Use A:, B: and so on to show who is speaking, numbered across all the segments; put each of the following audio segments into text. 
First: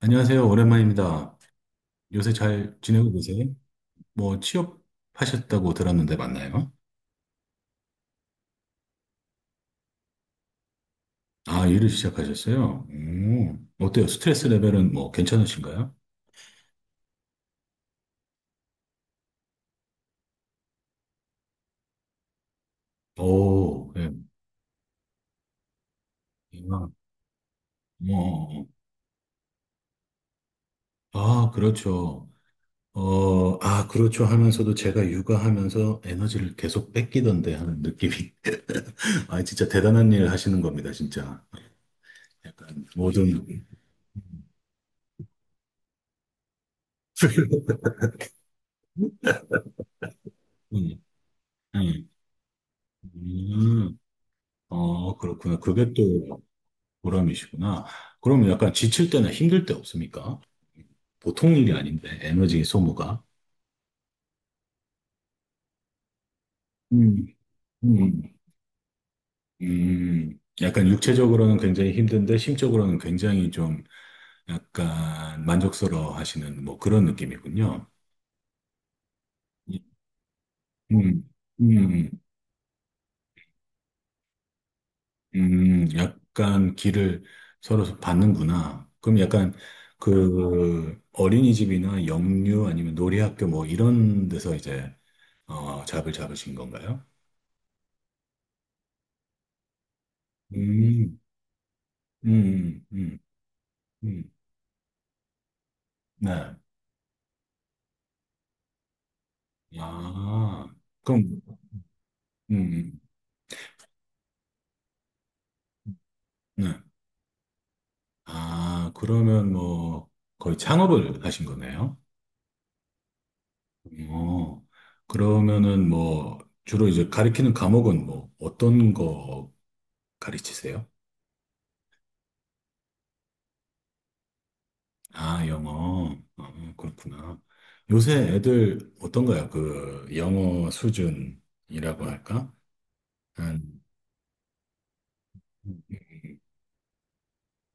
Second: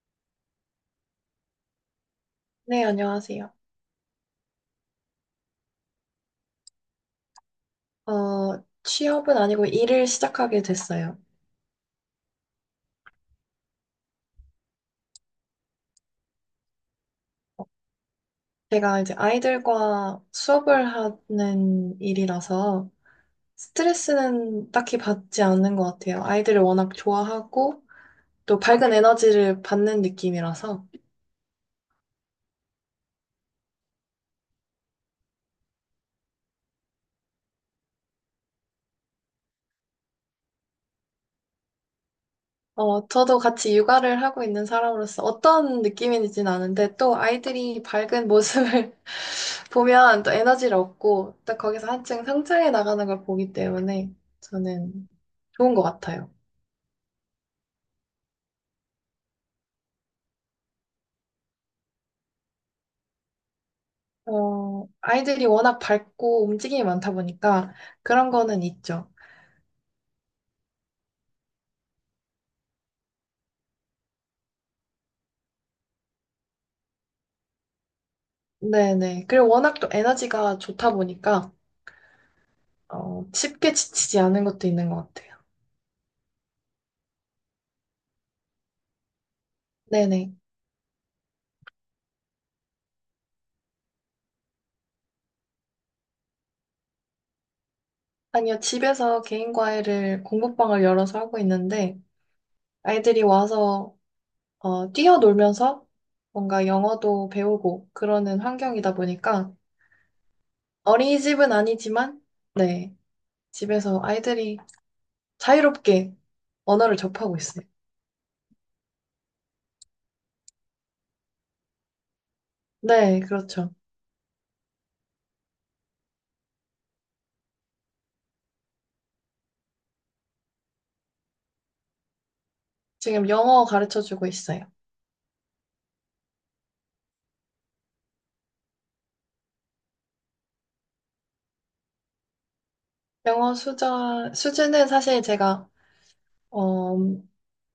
A: 안녕하세요. 오랜만입니다. 요새 잘
B: 네,
A: 지내고 계세요?
B: 안녕하세요.
A: 뭐 취업하셨다고 들었는데 맞나요?
B: 취업은 아니고 일을 시작하게 됐어요.
A: 아, 일을 시작하셨어요? 어때요? 스트레스 레벨은 뭐 괜찮으신가요?
B: 제가 이제 아이들과 수업을 하는 일이라서
A: 오, 예.
B: 스트레스는 딱히 받지 않는 것 같아요. 아이들을
A: 아,
B: 워낙 좋아하고 또
A: 뭐,
B: 밝은 에너지를 받는 느낌이라서
A: 아, 그렇죠. 그렇죠 하면서도 제가 육아하면서 에너지를 계속 뺏기던데 하는 느낌이. 아, 진짜 대단한 일 하시는 겁니다, 진짜. 약간
B: 저도
A: 모든,
B: 같이 육아를 하고 있는 사람으로서 어떤 느낌인지는 아는데 또 아이들이 밝은 모습을 보면 또 에너지를
A: 음,
B: 얻고 또 거기서
A: 음,
B: 한층 성장해 나가는 걸 보기
A: 음,
B: 때문에 저는
A: 그렇구나.
B: 좋은 것
A: 그게
B: 같아요.
A: 또 보람이시구나. 그럼 약간 지칠 때나 힘들 때 없습니까? 보통 일이 아닌데, 에너지 소모가.
B: 아이들이 워낙 밝고 움직임이 많다
A: 음,
B: 보니까
A: 음,
B: 그런 거는 있죠.
A: 약간 육체적으로는 굉장히 힘든데, 심적으로는 굉장히 좀 약간 만족스러워 하시는 뭐 그런 느낌이군요.
B: 네네. 그리고 워낙 또 에너지가 좋다
A: 음,
B: 보니까
A: 음,
B: 쉽게 지치지 않은 것도 있는 것 같아요.
A: 약간 길을 서로 받는구나. 그럼 약간
B: 네네.
A: 그 어린이집이나 영유 아니면 놀이학교 뭐 이런 데서 이제 어, 잡을 잡으신 건가요?
B: 아니요, 집에서 개인 과외를 공부방을
A: 음,
B: 열어서 하고 있는데
A: 음, 음,
B: 아이들이 와서
A: 음,
B: 뛰어놀면서
A: 네.
B: 뭔가 영어도 배우고 그러는 환경이다 보니까
A: 아, 그럼,
B: 어린이집은 아니지만 네,
A: 음,
B: 집에서 아이들이 자유롭게
A: 네.
B: 언어를 접하고 있어요.
A: 아, 그러면 뭐, 거의 창업을 하신 거네요?
B: 네, 그렇죠.
A: 어, 그러면은 뭐, 주로 이제 가르키는 과목은 뭐, 어떤 거 가르치세요?
B: 지금 영어 가르쳐 주고 있어요.
A: 아, 영어. 그렇구나. 요새 애들 어떤가요? 그, 영어 수준이라고 할까? 한,
B: 수준은 사실 제가,
A: 음,
B: 어,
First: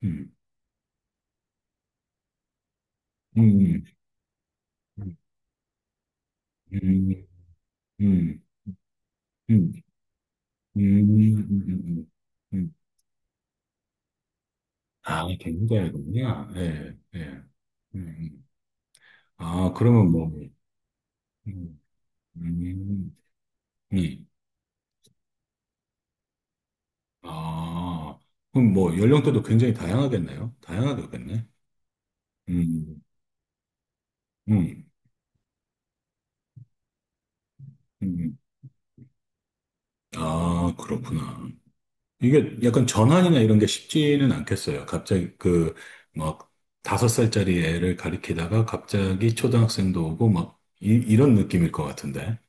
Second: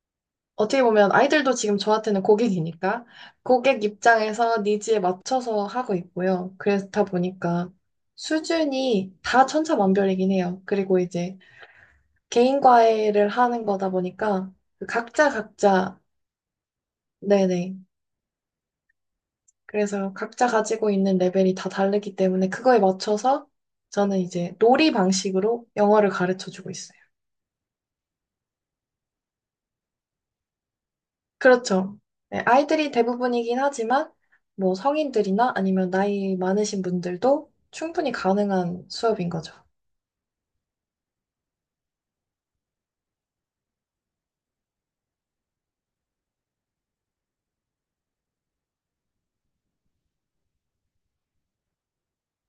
A: 음,
B: 어떻게 보면 아이들도 지금 저한테는 고객이니까
A: 음,
B: 고객 입장에서 니즈에
A: 음,
B: 맞춰서 하고 있고요. 그렇다 보니까
A: 음.
B: 수준이 다
A: 음.
B: 천차만별이긴 해요.
A: 음,
B: 그리고 이제
A: 음, 음, 음.
B: 개인
A: 음.
B: 과외를 하는 거다 보니까 그
A: 아,
B: 각자
A: 갱자
B: 각자,
A: 군요 예, 예. 음.
B: 네네.
A: 음. 아, 그러면
B: 그래서
A: 뭐,
B: 각자 가지고 있는 레벨이 다
A: 음,
B: 다르기 때문에 그거에
A: 음,
B: 맞춰서 저는
A: 음.
B: 이제 놀이 방식으로 영어를 가르쳐 주고 있어요.
A: 아, 그럼 뭐, 연령대도 굉장히 다양하겠네요. 다양하겠네.
B: 그렇죠. 네, 아이들이
A: 음,
B: 대부분이긴 하지만, 뭐
A: 음,
B: 성인들이나 아니면 나이 많으신 분들도 충분히
A: 음.
B: 가능한 수업인 거죠.
A: 아, 그렇구나. 이게 약간 전환이나 이런 게 쉽지는 않겠어요. 갑자기 그, 막, 5살짜리 애를 가리키다가 갑자기 초등학생도 오고, 막, 이런 느낌일 것 같은데.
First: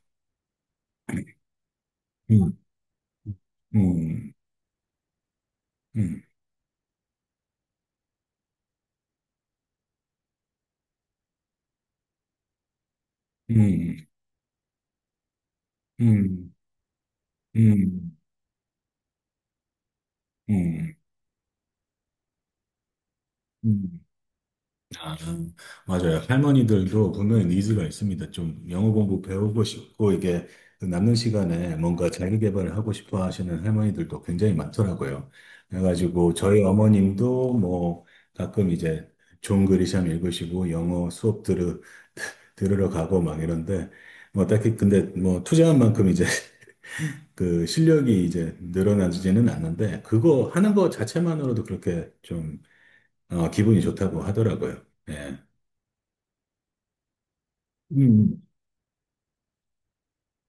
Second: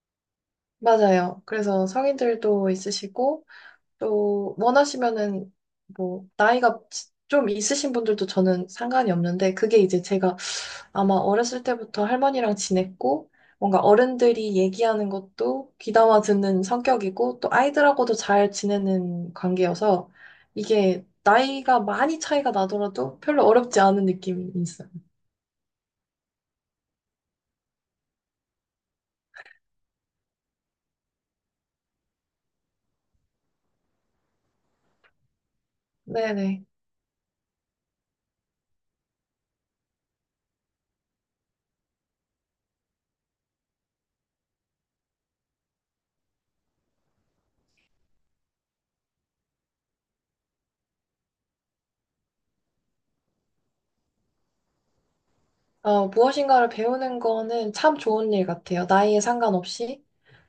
B: 맞아요. 그래서
A: 음,
B: 성인들도 있으시고,
A: 음,
B: 또 원하시면은,
A: 음.
B: 뭐, 나이가 지- 좀 있으신 분들도 저는 상관이 없는데, 그게 이제 제가 아마 어렸을 때부터 할머니랑 지냈고, 뭔가
A: 음,
B: 어른들이 얘기하는 것도 귀담아
A: 음,
B: 듣는 성격이고, 또 아이들하고도
A: 음,
B: 잘 지내는 관계여서,
A: 음,
B: 이게 나이가 많이 차이가 나더라도 별로 어렵지
A: 음.
B: 않은 느낌이 있어요.
A: 아, 맞아요. 할머니들도 분명히 니즈가 있습니다. 좀 영어 공부 배우고 싶고, 이게 남는 시간에 뭔가 자기 개발을 하고 싶어 하시는 할머니들도 굉장히 많더라고요. 그래가지고 저희
B: 네네.
A: 어머님도 뭐 가끔 이제 존 그리샴 읽으시고 영어 수업 들으러 가고 막 이런데, 뭐 딱히 근데 뭐 투자한 만큼 이제 그 실력이 이제 늘어나지는 않는데 그거 하는 거 자체만으로도 그렇게 좀 기분이 좋다고 하더라고요. 예.
B: 무엇인가를 배우는 거는 참 좋은
A: 음.
B: 일 같아요. 나이에 상관없이.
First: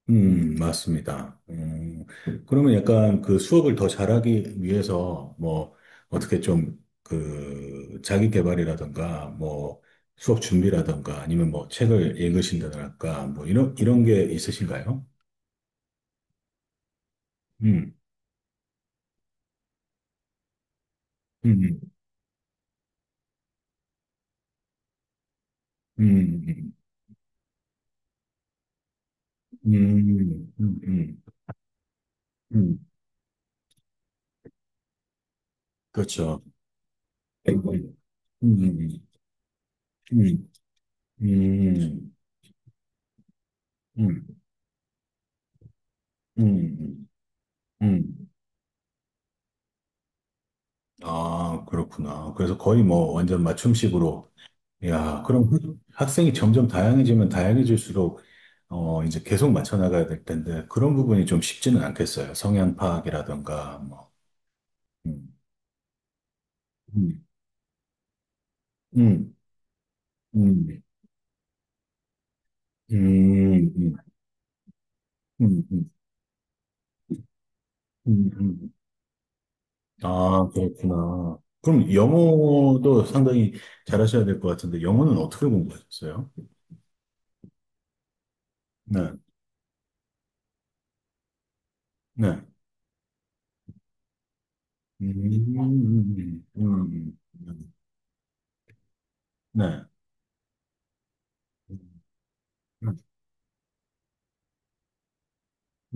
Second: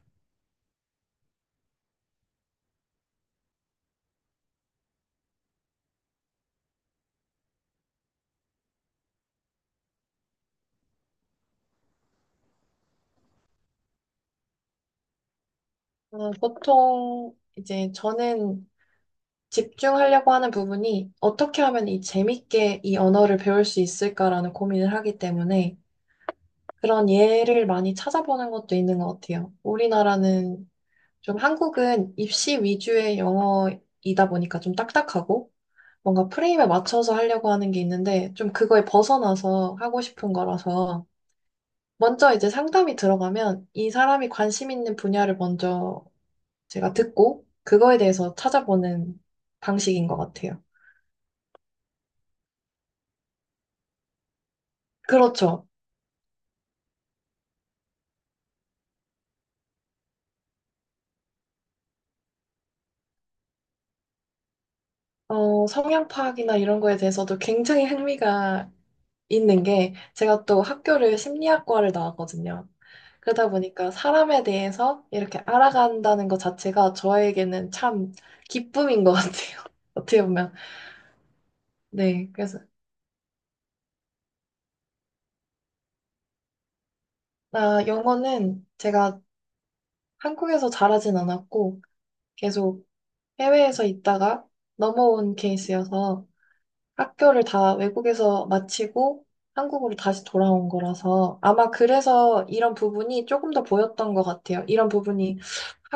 A: 맞습니다. 그러면 약간 그 수업을 더 잘하기 위해서 뭐 어떻게 좀 그 자기 개발이라든가 뭐 수업 준비라든가 아니면 뭐 책을 읽으신다랄까 뭐 이런 게 있으신가요?
B: 보통 이제
A: 음,
B: 저는 집중하려고 하는 부분이 어떻게
A: 음,
B: 하면 이 재밌게 이 언어를 배울 수 있을까라는 고민을 하기 때문에,
A: 음, 음,
B: 그런 예를 많이 찾아보는 것도 있는 것 같아요.
A: 음, 음,
B: 우리나라는
A: 음, 음,
B: 좀 한국은 입시
A: 음.
B: 위주의 영어이다 보니까 좀 딱딱하고 뭔가
A: 그렇죠.
B: 프레임에 맞춰서 하려고 하는
A: 아이고,
B: 게
A: 아이고.
B: 있는데 좀
A: 음,
B: 그거에
A: 음,
B: 벗어나서 하고 싶은
A: 음,
B: 거라서
A: 음,
B: 먼저 이제 상담이 들어가면 이
A: 음,
B: 사람이 관심 있는 분야를 먼저 제가
A: 음.
B: 듣고 그거에
A: 음.
B: 대해서 찾아보는 방식인 것 같아요.
A: 아, 그렇구나. 그래서 거의 뭐 완전 맞춤식으로. 야, 그럼
B: 그렇죠.
A: 학생이 점점 다양해지면 다양해질수록 이제 계속 맞춰 나가야 될 텐데 그런 부분이 좀 쉽지는 않겠어요. 성향 파악이라든가 뭐. 음,
B: 성향 파악이나 이런 거에
A: 음,
B: 대해서도 굉장히 흥미가
A: 음,
B: 있는 게 제가 또
A: 음,
B: 학교를 심리학과를 나왔거든요. 그러다
A: 음,
B: 보니까
A: 음,
B: 사람에 대해서 이렇게
A: 음, 음, 음,
B: 알아간다는 것 자체가 저에게는 참
A: 음, 음, 음.
B: 기쁨인 것 같아요. 어떻게
A: 아,
B: 보면.
A: 그렇구나. 그럼
B: 네. 그래서,
A: 영어도 상당히 잘하셔야 될 것 같은데, 영어는 어떻게 공부하셨어요?
B: 아, 영어는
A: 네,
B: 제가 한국에서 잘하진 않았고
A: 네.
B: 계속 해외에서 있다가
A: 음,
B: 넘어온 케이스여서
A: 음, 음,
B: 학교를
A: 음,
B: 다 외국에서 마치고
A: 네.
B: 한국으로 다시 돌아온 거라서 아마
A: 음,
B: 그래서 이런 부분이 조금 더 보였던 것 같아요. 이런 부분이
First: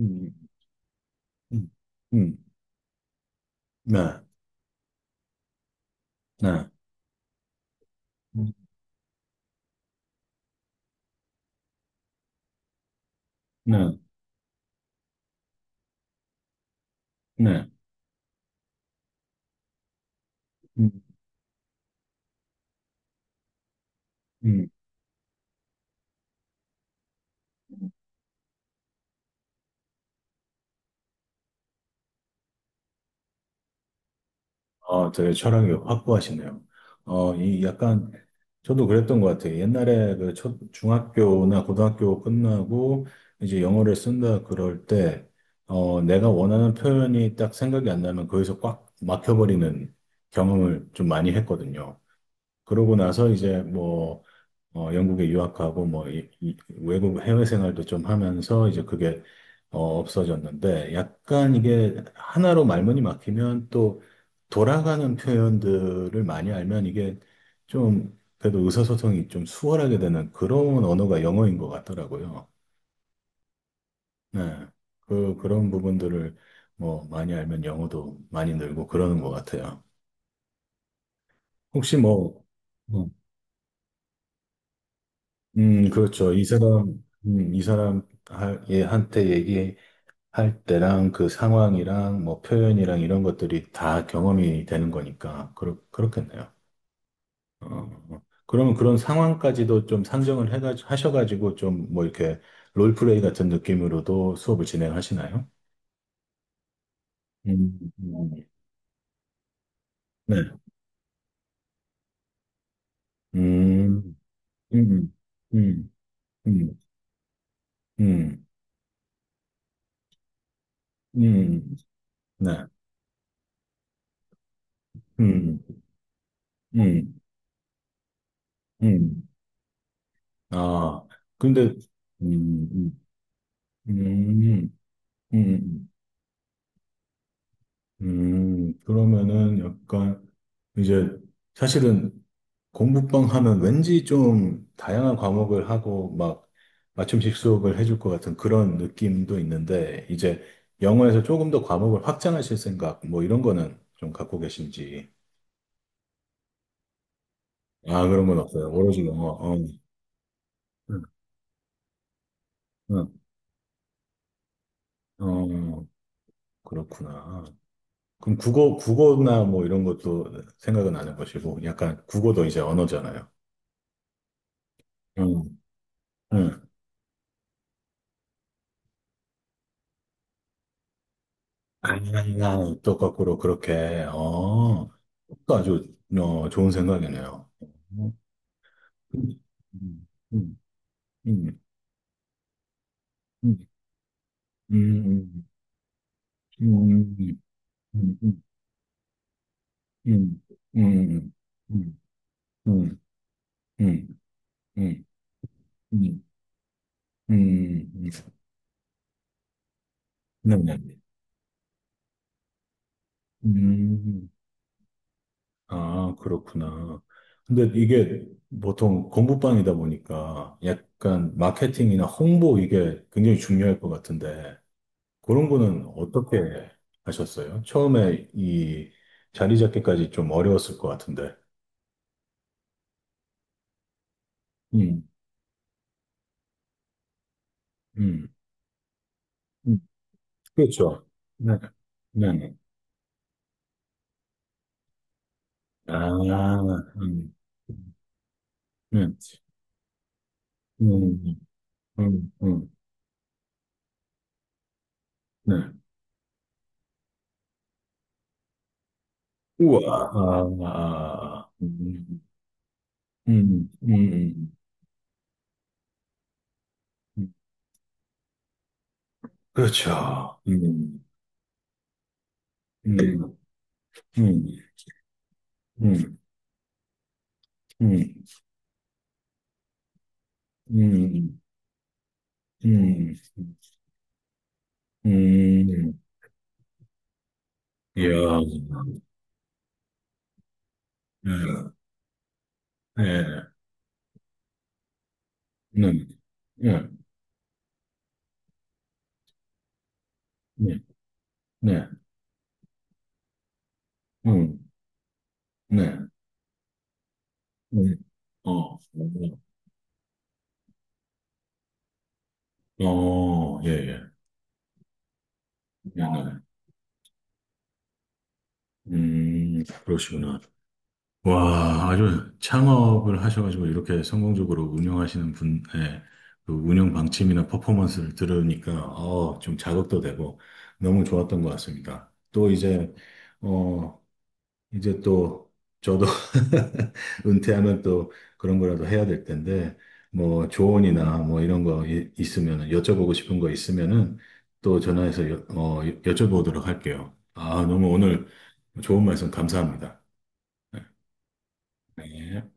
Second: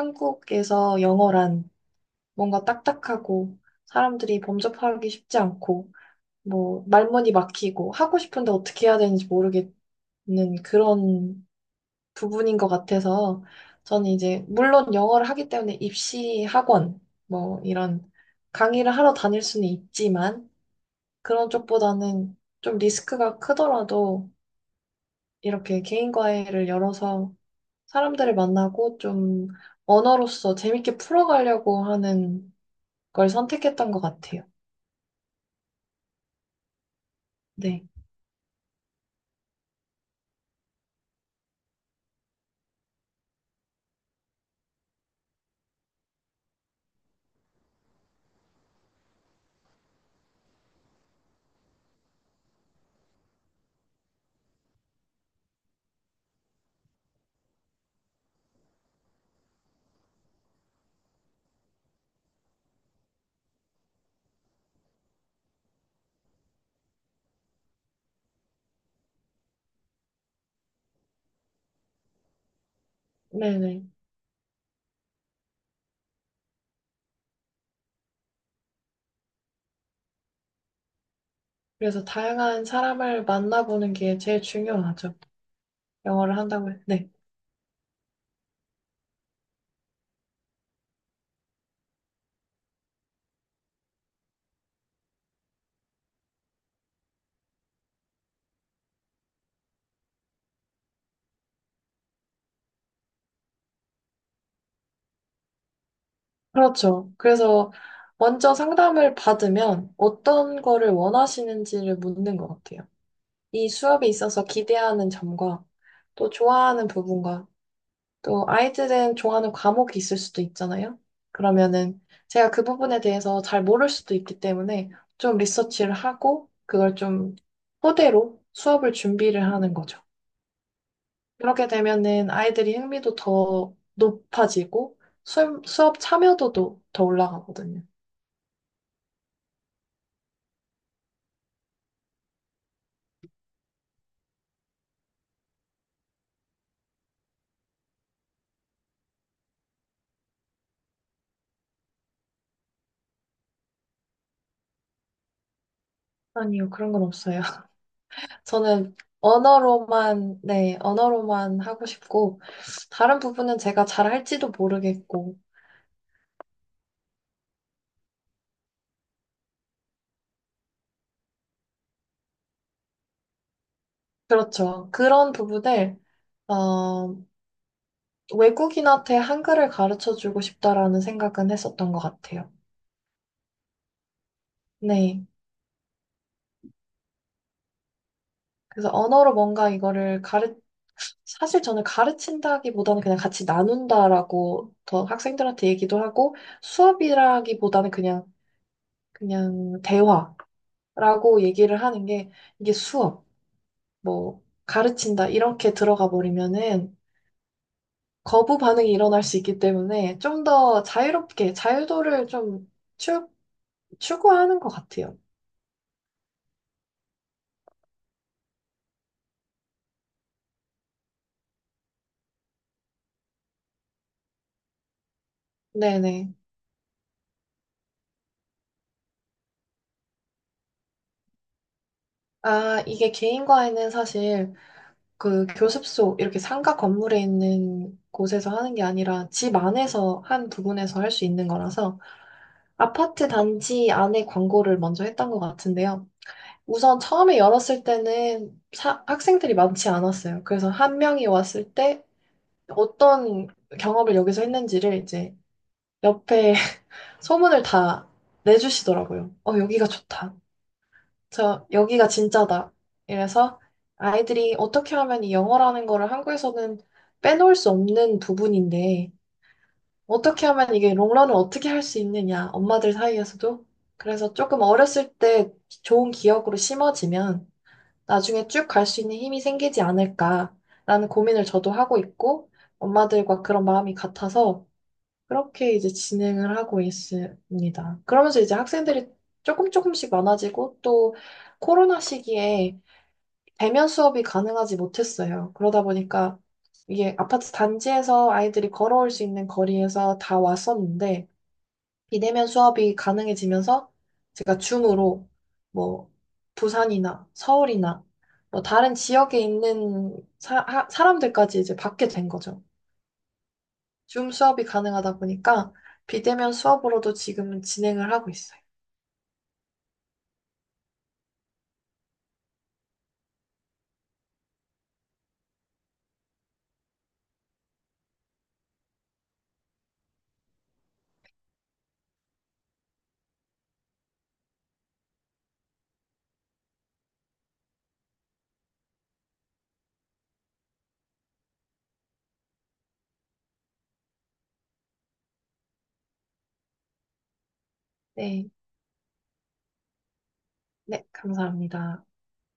A: 음,
B: 영어란
A: 음, 음,
B: 뭔가 딱딱하고
A: 네,
B: 사람들이 범접하기 쉽지 않고
A: 네,
B: 뭐 말문이 막히고 하고
A: 음,
B: 싶은데 어떻게 해야 되는지 모르겠는 그런 부분인 것 같아서
A: 네,
B: 저는 이제 물론 영어를 하기 때문에 입시 학원 뭐
A: 네,
B: 이런 강의를 하러 다닐 수는 있지만
A: 음,
B: 그런 쪽보다는 좀 리스크가 크더라도
A: 음,
B: 이렇게 개인 과외를 열어서 사람들을 만나고 좀 언어로서 재밌게 풀어가려고 하는 걸 선택했던 것 같아요.
A: 되게 철학이 확고하시네요. 어, 이
B: 네.
A: 약간, 저도 그랬던 것 같아요. 옛날에 그 중학교나 고등학교 끝나고 이제 영어를 쓴다 그럴 때, 내가 원하는 표현이 딱 생각이 안 나면 거기서 꽉 막혀버리는 경험을 좀 많이 했거든요. 그러고 나서 이제 뭐, 영국에 유학하고 뭐 이 외국 해외 생활도 좀 하면서 이제 그게 없어졌는데, 약간 이게 하나로 말문이 막히면 또 돌아가는 표현들을 많이 알면 이게 좀 그래도 의사소통이 좀 수월하게 되는 그런 언어가 영어인 것 같더라고요.
B: 네네.
A: 네. 그런 부분들을 뭐 많이 알면 영어도 많이 늘고 그러는 것 같아요. 혹시
B: 그래서
A: 뭐,
B: 다양한
A: 음,
B: 사람을 만나보는 게 제일 중요하죠.
A: 그렇죠.
B: 영어를
A: 이
B: 한다고.
A: 사람,
B: 네.
A: 얘한테 얘기 할 때랑 그 상황이랑 뭐 표현이랑 이런 것들이 다 경험이 되는 거니까 그렇겠네요. 그러면 그런 상황까지도 좀 상정을 해가 하셔가지고 좀 뭐 이렇게 롤플레이 같은 느낌으로도 수업을 진행하시나요?
B: 그렇죠. 그래서
A: 음, 음.
B: 먼저 상담을 받으면
A: 네.
B: 어떤 거를 원하시는지를 묻는 것 같아요. 이 수업에
A: 음,
B: 있어서 기대하는
A: 음,
B: 점과
A: 음,
B: 또
A: 음,
B: 좋아하는 부분과
A: 음,
B: 또 아이들은 좋아하는 과목이 있을 수도 있잖아요.
A: 음,
B: 그러면은 제가 그
A: 네.
B: 부분에 대해서 잘 모를 수도 있기 때문에 좀
A: 음,
B: 리서치를 하고 그걸
A: 음,
B: 좀 토대로 수업을
A: 음.
B: 준비를 하는 거죠.
A: 아,
B: 그렇게
A: 근데,
B: 되면은
A: 음,
B: 아이들이
A: 음,
B: 흥미도 더
A: 음,
B: 높아지고
A: 음.
B: 수업 참여도도 더 올라가거든요.
A: 그러면은 약간 이제 사실은 공부방 하면 왠지 좀 다양한 과목을 하고 막 맞춤식 수업을 해줄 것 같은 그런 느낌도 있는데 이제 영어에서 조금 더 과목을 확장하실 생각 뭐 이런 거는 좀 갖고 계신지.
B: 아니요, 그런 건 없어요.
A: 아, 그런 건 없어요.
B: 저는
A: 오로지 영어. 어,
B: 언어로만, 네,
A: 응,
B: 언어로만 하고 싶고,
A: 응.
B: 다른 부분은 제가 잘 할지도 모르겠고,
A: 어, 그렇구나. 그럼 국어나 뭐 이런 것도 생각은 안 해보시고 약간 국어도 이제 언어잖아요.
B: 그렇죠. 그런
A: 응,
B: 부분을 어,
A: 응.
B: 외국인한테 한글을 가르쳐 주고 싶다라는 생각은
A: 아,
B: 했었던 것 같아요.
A: 또 거꾸로 그렇게, 어,
B: 네.
A: 또 아주, 좋은 생각이네요. 음,
B: 그래서 언어로 뭔가
A: 음, 음,
B: 사실 저는 가르친다기보다는 그냥 같이
A: 음,
B: 나눈다라고 더
A: 음,
B: 학생들한테 얘기도 하고
A: 음, 음,
B: 수업이라기보다는
A: 음,
B: 그냥,
A: 음,
B: 그냥
A: 음, 음, 음, 음,
B: 대화라고 얘기를 하는 게 이게
A: 음,
B: 수업, 뭐, 가르친다 이렇게 들어가
A: 음,
B: 버리면은
A: 음,
B: 거부 반응이 일어날 수 있기 때문에 좀
A: 네, 네.
B: 더 자유롭게 자유도를 좀 추,
A: 음,
B: 추구하는 것 같아요.
A: 아, 그렇구나. 근데 이게 보통 공부방이다 보니까 약간 마케팅이나 홍보 이게 굉장히 중요할 것 같은데, 그런 거는
B: 네네.
A: 어떻게 하셨어요? 처음에 이 자리 잡기까지 좀 어려웠을 것 같은데.
B: 아, 이게 개인과에는 사실
A: 음,
B: 그 교습소 이렇게 상가 건물에 있는
A: 음,
B: 곳에서 하는 게 아니라 집
A: 음.
B: 안에서 한 부분에서
A: 그렇죠.
B: 할 수 있는
A: 네,
B: 거라서
A: 네, 네.
B: 아파트 단지 안에 광고를 먼저 했던 것
A: 아,
B: 같은데요. 우선
A: 음,
B: 처음에 열었을 때는
A: 네,
B: 학생들이 많지 않았어요. 그래서 한 명이
A: 음,
B: 왔을 때
A: 음, 음.
B: 어떤 경험을 여기서 했는지를 이제
A: 네.
B: 옆에 소문을 다 내주시더라고요. 어,
A: 우와,
B: 여기가 좋다.
A: 아, 아,
B: 저, 여기가 진짜다. 이래서
A: 음, 음, 음.
B: 아이들이 어떻게 하면 이 영어라는 거를 한국에서는
A: 음.
B: 빼놓을 수 없는 부분인데,
A: 그렇죠.
B: 어떻게 하면 이게
A: 음,
B: 롱런을 어떻게 할 수 있느냐, 엄마들
A: 음, 음,
B: 사이에서도. 그래서
A: 음,
B: 조금 어렸을 때 좋은
A: 음,
B: 기억으로 심어지면
A: 음,
B: 나중에 쭉 갈 수 있는 힘이 생기지 않을까라는
A: 음,
B: 고민을 저도 하고 있고,
A: 음,
B: 엄마들과 그런 마음이 같아서 그렇게 이제
A: 음.
B: 진행을 하고 있습니다.
A: 이야,
B: 그러면서 이제 학생들이 조금 조금씩 많아지고 또
A: 네,
B: 코로나 시기에
A: 네.
B: 대면 수업이 가능하지 못했어요. 그러다
A: 네.
B: 보니까
A: 네.
B: 이게 아파트 단지에서 아이들이 걸어올 수 있는 거리에서 다
A: 네.
B: 왔었는데
A: 네.
B: 비대면 수업이 가능해지면서 제가
A: 음.
B: 줌으로
A: 네.
B: 뭐 부산이나
A: 음.
B: 서울이나
A: 어.
B: 뭐 다른
A: 어.
B: 지역에 있는 사람들까지 이제 받게 된 거죠.
A: 어, 예, 예.
B: 줌 수업이 가능하다 보니까
A: 네네.
B: 비대면 수업으로도 지금은 진행을 하고 있어요.
A: 그러시구나. 와, 아주 창업을 하셔가지고 이렇게 성공적으로 운영하시는 분의 그 운영 방침이나 퍼포먼스를 들으니까, 좀 자극도 되고 너무 좋았던 것 같습니다. 또 이제, 어, 이제 또 저도 은퇴하면 또 그런 거라도 해야 될 텐데 뭐 조언이나 뭐 이런 거 있으면 여쭤보고 싶은 거 있으면은 또 전화해서 여쭤보도록 할게요. 아, 너무 오늘
B: 네,
A: 좋은 말씀 감사합니다.
B: 네, 감사합니다.
A: 네.